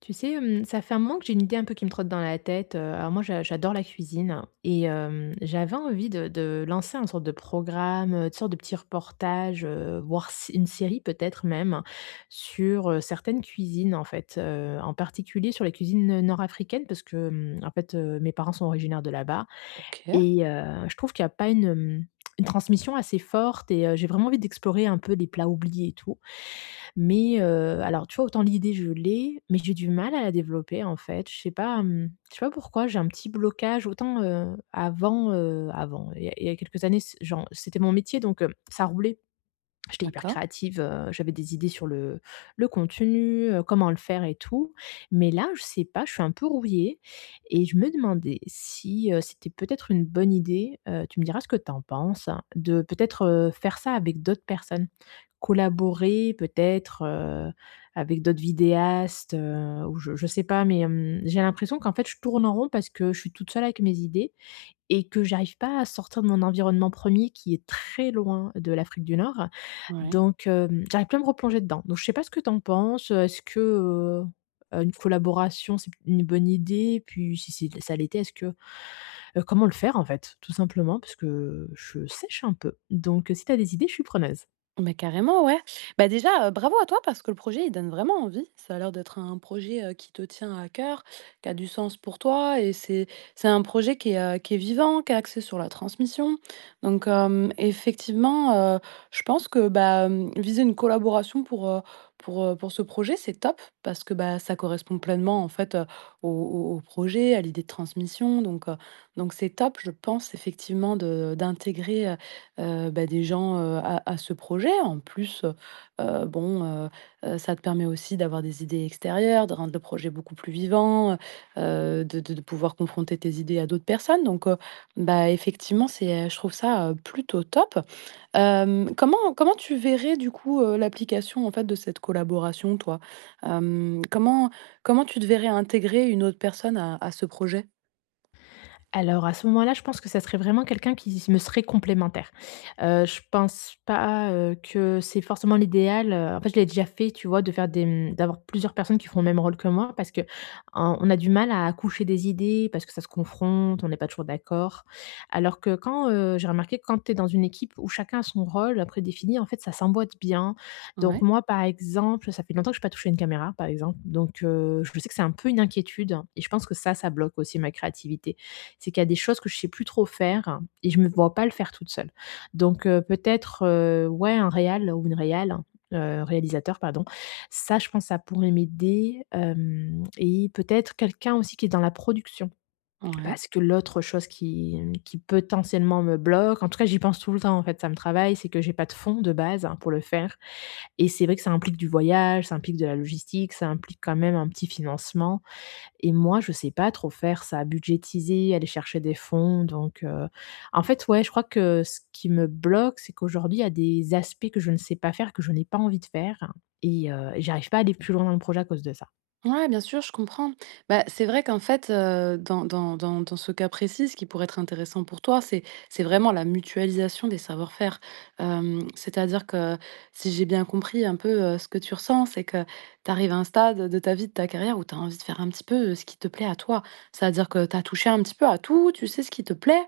Tu sais, ça fait un moment que j'ai une idée un peu qui me trotte dans la tête, alors moi j'adore la cuisine et j'avais envie de lancer un sorte de programme, une sorte de petit reportage, voire s une série peut-être même, sur, certaines cuisines en fait, en particulier sur les cuisines nord-africaines parce que, en fait, mes parents sont originaires de là-bas OK, et je trouve qu'il y a pas une, une transmission assez forte et j'ai vraiment envie d'explorer un peu les plats oubliés et tout. Mais alors tu vois, autant l'idée je l'ai, mais j'ai du mal à la développer en fait. Je sais pas, je sais pas pourquoi j'ai un petit blocage. Autant, avant, il y a quelques années, c genre, c'était mon métier donc, ça roulait. J'étais hyper d'accord, créative, j'avais des idées sur le contenu, comment le faire et tout. Mais là, je sais pas, je suis un peu rouillée et je me demandais si, c'était peut-être une bonne idée, tu me diras ce que tu en penses, hein, de peut-être, faire ça avec d'autres personnes. Collaborer peut-être, avec d'autres vidéastes, ou je sais pas, mais, j'ai l'impression qu'en fait je tourne en rond parce que je suis toute seule avec mes idées et que j'arrive pas à sortir de mon environnement premier qui est très loin de l'Afrique du Nord. ouais. Donc, j'arrive plus à me replonger dedans. Donc je sais pas ce que tu en penses, est-ce que, une collaboration, c'est une bonne idée? Puis si c'est ça l'était, est-ce que, comment le faire en fait? Tout simplement parce que je sèche un peu. Donc, si tu as des idées, je suis preneuse. Bah carrément, ouais. Bah, déjà, bravo à toi parce que le projet, il donne vraiment envie. Ça a l'air d'être un projet, qui te tient à cœur, qui a du sens pour toi et c'est un projet qui est vivant, qui est axé sur la transmission. Donc, effectivement, je pense que, bah, viser une collaboration pour, pour ce projet, c'est top parce que, bah, ça correspond pleinement, en fait, au projet, à l'idée de transmission. Donc c'est top, je pense, effectivement, de d'intégrer bah, des gens, à ce projet. En plus, bon, heu ça te permet aussi d'avoir des idées extérieures, de rendre le projet beaucoup plus vivant, de pouvoir confronter tes idées à d'autres personnes donc bah, effectivement, c'est, je trouve ça, plutôt top. Hem, comment comment tu verrais du coup, l'application, en fait, de cette collaboration, toi? Hem, comment comment tu te verrais intégrer une autre personne à ce projet? Alors, à ce moment-là, je pense que ça serait vraiment quelqu'un qui me serait complémentaire. Je pense pas, que c'est forcément l'idéal, en fait, je l'ai déjà fait, tu vois, de faire des, d'avoir plusieurs personnes qui font le même rôle que moi parce qu'on on a du mal à accoucher des idées, parce que ça se confronte, on n'est pas toujours d'accord. Alors que quand, j'ai remarqué que quand tu es dans une équipe où chacun a son rôle prédéfini, en fait, ça s'emboîte bien. Donc Ouais, moi, par exemple, ça fait longtemps que je j'ai pas touché une caméra, par exemple, donc je sais que c'est un peu une inquiétude et je pense que ça bloque aussi ma créativité. C'est qu'il y a des choses que je sais plus trop faire et je me vois pas le faire toute seule. Donc peut-être, ouais, un réal ou une réal, réalisateur pardon. Ça, je pense ça pourrait m'aider, hem et peut-être quelqu'un aussi qui est dans la production. ouais. Parce que l'autre chose qui potentiellement me bloque, en tout cas j'y pense tout le temps en fait, ça me travaille, c'est que j'ai pas de fonds de base hein, pour le faire et c'est vrai que ça implique du voyage, ça implique de la logistique, ça implique quand même un petit financement. Et moi, je sais pas trop faire ça, budgétiser, aller chercher des fonds, donc en fait, ouais, je crois que ce qui me bloque, c'est qu'aujourd'hui, il y a des aspects que je ne sais pas faire, que je n'ai pas envie de faire et j'arrive pas à aller plus loin dans le projet à cause de ça. Ouais, bien sûr, je comprends. Bah, c'est vrai qu'en fait, dans ce cas précis, ce qui pourrait être intéressant pour toi, c'est vraiment la mutualisation des savoir-faire. C'est-à-dire que, si j'ai bien compris un peu, ce que tu ressens, c'est que tu arrives à un stade de ta vie, de ta carrière où tu as envie de faire un petit peu, ce qui te plaît à toi. C'est-à-dire que tu as touché un petit peu à tout, tu sais ce qui te plaît,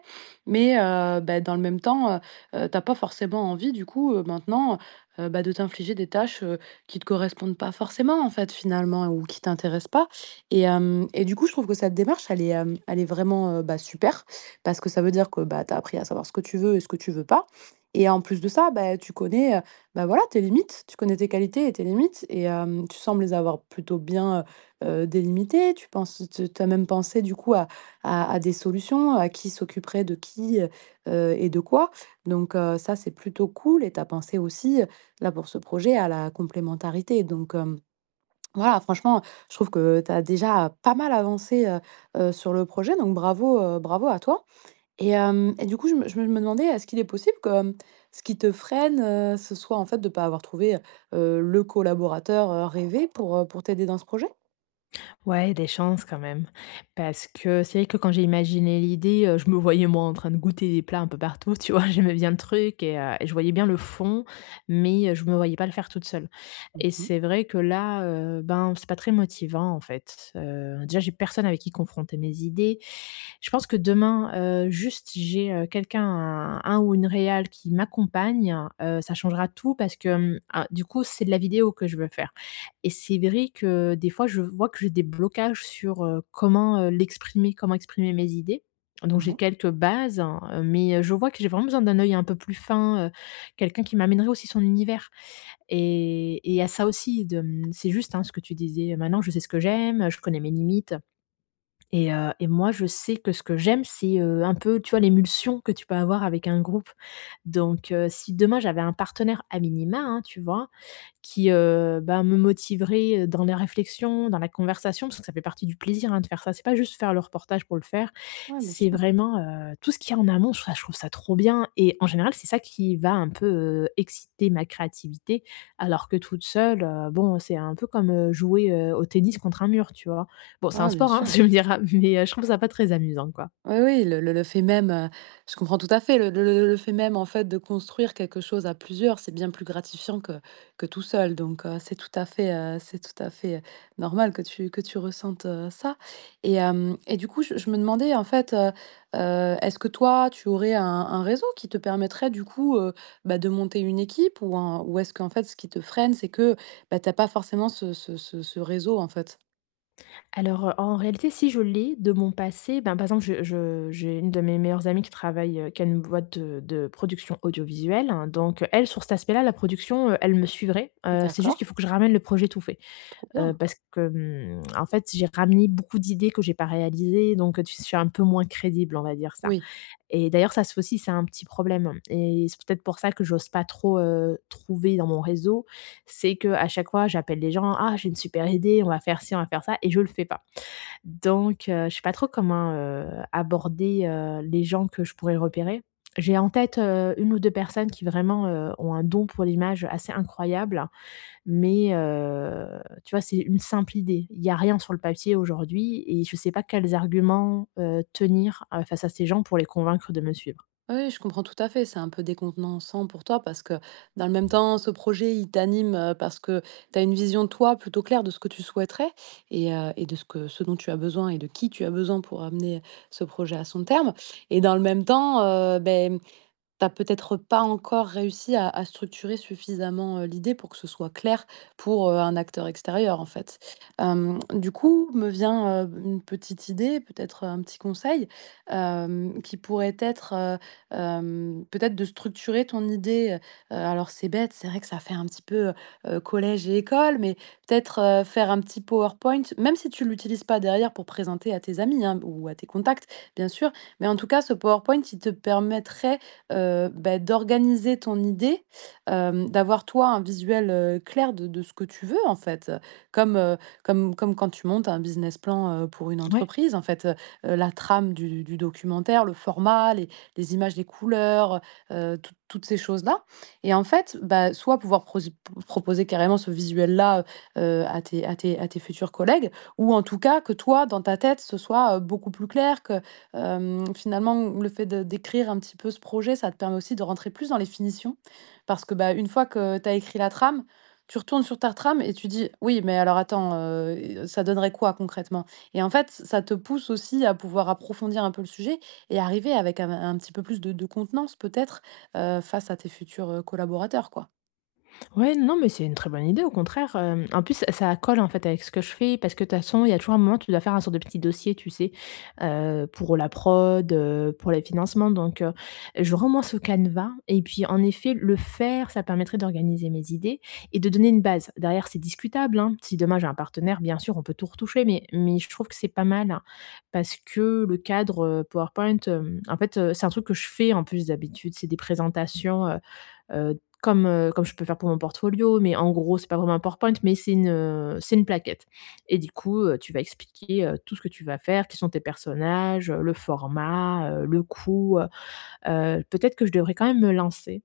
mais bah, dans le même temps, tu as pas forcément envie du coup, maintenant, bah, de t'infliger des tâches qui te correspondent pas forcément, en fait, finalement, ou qui t'intéressent pas et du coup, je trouve que cette démarche, elle est, elle est vraiment, bah, super parce que ça veut dire que, bah, tu as appris à savoir ce que tu veux et ce que tu veux pas et en plus de ça, bah, tu connais, bah, voilà, tes limites, tu connais tes qualités et tes limites et tu sembles les avoir plutôt bien, délimitées. Tu as même pensé, du coup, à des solutions, à qui s'occuperait de qui, et de quoi donc ça, c'est plutôt cool et tu as pensé aussi, là, pour ce projet, à la complémentarité. Donc, voilà, franchement, je trouve que tu as déjà pas mal avancé, sur le projet, donc bravo, bravo à toi. Et du coup, je me demandais, est-ce qu'il est possible que, ce qui te freine, ce soit, en fait, de ne pas avoir trouvé, le collaborateur, rêvé pour t'aider dans ce projet? Ouais, des chances quand même. Parce que c'est vrai que quand j'ai imaginé l'idée, je me voyais moi en train de goûter des plats un peu partout, tu vois? J'aimais bien le truc et je voyais bien le fond, mais je me voyais pas le faire toute seule. Et Mmh. c'est vrai que là, ben, c'est pas très motivant en fait. Déjà j'ai personne avec qui confronter mes idées. Je pense que demain, juste j'ai, quelqu'un, un ou une réal qui m'accompagne, ça changera tout parce que, ah, du coup c'est de la vidéo que je veux faire. Et c'est vrai que des fois, je vois que j'ai des blocages sur, comment, l'exprimer, comment exprimer mes idées. Donc j'ai Ouais. quelques bases, mais je vois que j'ai vraiment besoin d'un œil un peu plus fin, quelqu'un qui m'amènerait aussi son univers. Et il y a ça aussi de, c'est juste, hein, ce que tu disais, maintenant je sais ce que j'aime, je connais mes limites et moi je sais que ce que j'aime, c'est, un peu, tu vois, l'émulsion que tu peux avoir avec un groupe. Donc si demain j'avais un partenaire à minima, hein, tu vois? Qui, bah, me motiverait, dans les réflexions, dans la conversation, parce que ça fait partie du plaisir, hein, de faire ça. C'est pas juste faire le reportage pour le faire, Ouais, bien c'est sûr. vraiment, tout ce qu'il y a en amont, je trouve ça trop bien et en général, c'est ça qui va un peu, exciter ma créativité. Alors que toute seule, bon, c'est un peu comme, jouer, au tennis contre un mur, tu vois? Bon, c'est un Ouais, bien sport, hein, sûr. tu me diras, mais, je trouve ça pas très amusant, quoi. Oui, oui, le fait même, je comprends tout à fait. Le fait même, en fait, de construire quelque chose à plusieurs, c'est bien plus gratifiant que tout seul. Donc, c'est tout à fait, c'est tout à fait, normal que tu ressentes, ça. Et du coup, je me demandais, en fait, est-ce que toi, tu aurais un réseau qui te permettrait, du coup, bah, de monter une équipe ou un ou est-ce qu'en fait, ce qui te freine, c'est que, bah, t'as pas forcément ce réseau, en fait? Alors, en réalité, si je l'ai de mon passé, ben, par exemple, je j'ai une de mes meilleures amies qui travaille, qui a une boîte de production audiovisuelle, hein. Donc elle, sur cet aspect-là, la production, elle me suivrait. C'est juste D'accord, qu'il faut que je ramène le projet tout fait. trop bien. Parce que, en fait, j'ai ramené beaucoup d'idées que j'ai pas réalisées, donc tu je suis un peu moins crédible, on va dire ça. Oui. Et d'ailleurs ça, c'est aussi, c'est un petit problème et c'est peut-être pour ça que j'ose pas trop, trouver dans mon réseau. C'est qu'à chaque fois, j'appelle les gens: «Ah, j'ai une super idée, on va faire ci, on va faire ça» et je le fais pas. Donc je sais pas trop comment, aborder, les gens que je pourrais repérer. J'ai en tête, une ou 2 personnes qui vraiment, ont un don pour l'image assez incroyable, mais tu vois, c'est une simple idée. Il n'y a rien sur le papier aujourd'hui et je sais pas quels arguments, tenir, face à ces gens pour les convaincre de me suivre. Oui, je comprends tout à fait. C'est un peu décontenançant pour toi parce que dans le même temps, ce projet, il t'anime parce que tu as une vision, toi, plutôt claire de ce que tu souhaiterais et de ce que, ce dont tu as besoin et de qui tu as besoin pour amener ce projet à son terme. Et dans le même temps, t'as peut-être pas encore réussi à structurer suffisamment, l'idée pour que ce soit clair pour, un acteur extérieur, en fait. Du coup, me vient, une petite idée, peut-être un petit conseil, qui pourrait être, peut-être de structurer ton idée, alors c'est bête, c'est vrai que ça fait un petit peu, collège et école, mais peut-être, faire un petit PowerPoint, même si tu l'utilises pas derrière pour présenter à tes amis, hein, ou à tes contacts, bien sûr. Mais en tout cas, ce PowerPoint, il te permettrait bah, d'organiser ton idée, d'avoir toi un visuel, clair de ce que tu veux en fait, comme, comme quand tu montes un business plan, pour une Ouais. entreprise en fait, la trame du documentaire, le format, les images, les couleurs, toutes toutes ces choses-là et en fait, bah, soit pouvoir prosi proposer carrément ce visuel-là, heu, à tes futurs collègues ou en tout cas que toi dans ta tête ce soit, beaucoup plus clair que. Finalement, le fait de d'écrire un petit peu ce projet, ça te permet aussi de rentrer plus dans les finitions parce que, bah, une fois que tu as écrit la trame, tu retournes sur ta trame et tu dis: «Oui, mais alors attends, ça donnerait quoi concrètement?» Et en fait, ça te pousse aussi à pouvoir approfondir un peu le sujet et arriver avec un petit peu plus de contenance peut-être, face à tes futurs, collaborateurs, quoi. Ouais, non, mais c'est une très bonne idée, au contraire, en plus, ça colle, en fait, avec ce que je fais parce que de toute façon, il y a toujours un moment, tu dois faire un sorte de petit dossier, tu sais? Pour la prod, pour les financements donc j'aurais au moins ce canevas et puis, en effet, le faire, ça permettrait d'organiser mes idées et de donner une base. Derrière, c'est discutable, hein. Si demain j'ai un partenaire, bien sûr, on peut tout retoucher mais je trouve que c'est pas mal hein, parce que le cadre, PowerPoint, en fait, c'est un truc que je fais, en plus, d'habitude, c'est des présentations, comme, comme je peux faire pour mon portfolio, mais en gros, c'est pas vraiment un PowerPoint, mais c'est une plaquette et du coup, tu vas expliquer, tout ce que tu vas faire, qui sont tes personnages, le format, le coût, peut-être que je devrais quand même me lancer.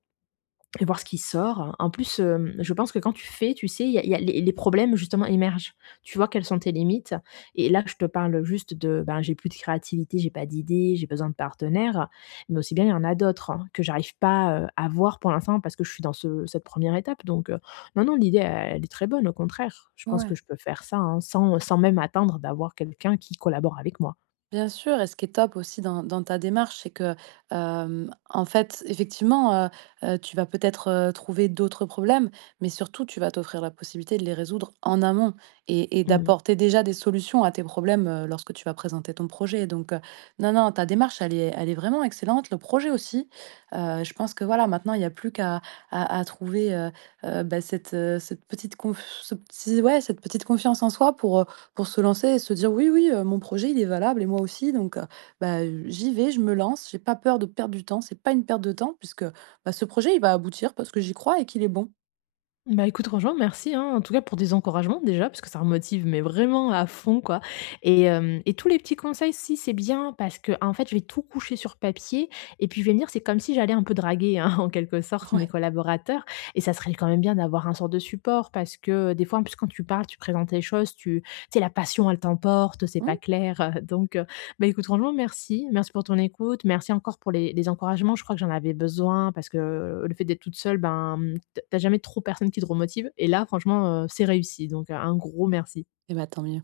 Et voir ce qui sort. En plus, je pense que quand tu fais, tu sais, il y a les problèmes justement émergent. Tu vois quelles sont tes limites et là, je te parle juste de, ben, j'ai plus de créativité, j'ai pas d'idées, j'ai besoin de partenaires, mais aussi bien il y en a d'autres, hein, que j'arrive pas, à voir pour l'instant parce que je suis dans ce cette première étape donc non, non, l'idée, elle est très bonne, au contraire. Je pense Ouais. que je peux faire ça, hein, sans même attendre d'avoir quelqu'un qui collabore avec moi. Bien sûr, et ce qui est top aussi dans, dans ta démarche, c'est que, en fait, effectivement, tu vas peut-être trouver d'autres problèmes, mais surtout, tu vas t'offrir la possibilité de les résoudre en amont et Mmh. d'apporter déjà des solutions à tes problèmes lorsque tu vas présenter ton projet. Donc, non, non, ta démarche, elle est vraiment excellente. Le projet aussi. Je pense que voilà, maintenant, il n'y a plus qu'à à trouver bah, cette, cette petite ouais, cette petite confiance en soi pour se lancer et se dire: «Oui, oui, mon projet, il est valable et moi aussi donc bah, j'y vais, je me lance, j'ai pas peur de perdre du temps, c'est pas une perte de temps puisque, bah, ce projet, il va aboutir parce que j'y crois et qu'il est bon». Bah, écoute franchement merci, hein, en tout cas pour des encouragements déjà, parce que ça me motive mais vraiment à fond quoi et hem et tous les petits conseils si c'est bien parce que en fait je vais tout coucher sur papier et puis je vais me dire c'est comme si j'allais un peu draguer, hein, en quelque sorte mes Ouais. collaborateurs et ça serait quand même bien d'avoir un sort de support parce que des fois en plus quand tu parles, tu présentes les choses, tu sais la passion elle t'emporte, c'est Mmh. pas clair, donc bah, écoute, franchement, merci. Merci pour ton écoute. Merci encore pour les encouragements. Je crois que j'en avais besoin parce que, le fait d'être toute seule, ben, tu jamais trop personne qui te remotive et là, franchement, c'est réussi donc un gros merci. Et bah, tant mieux.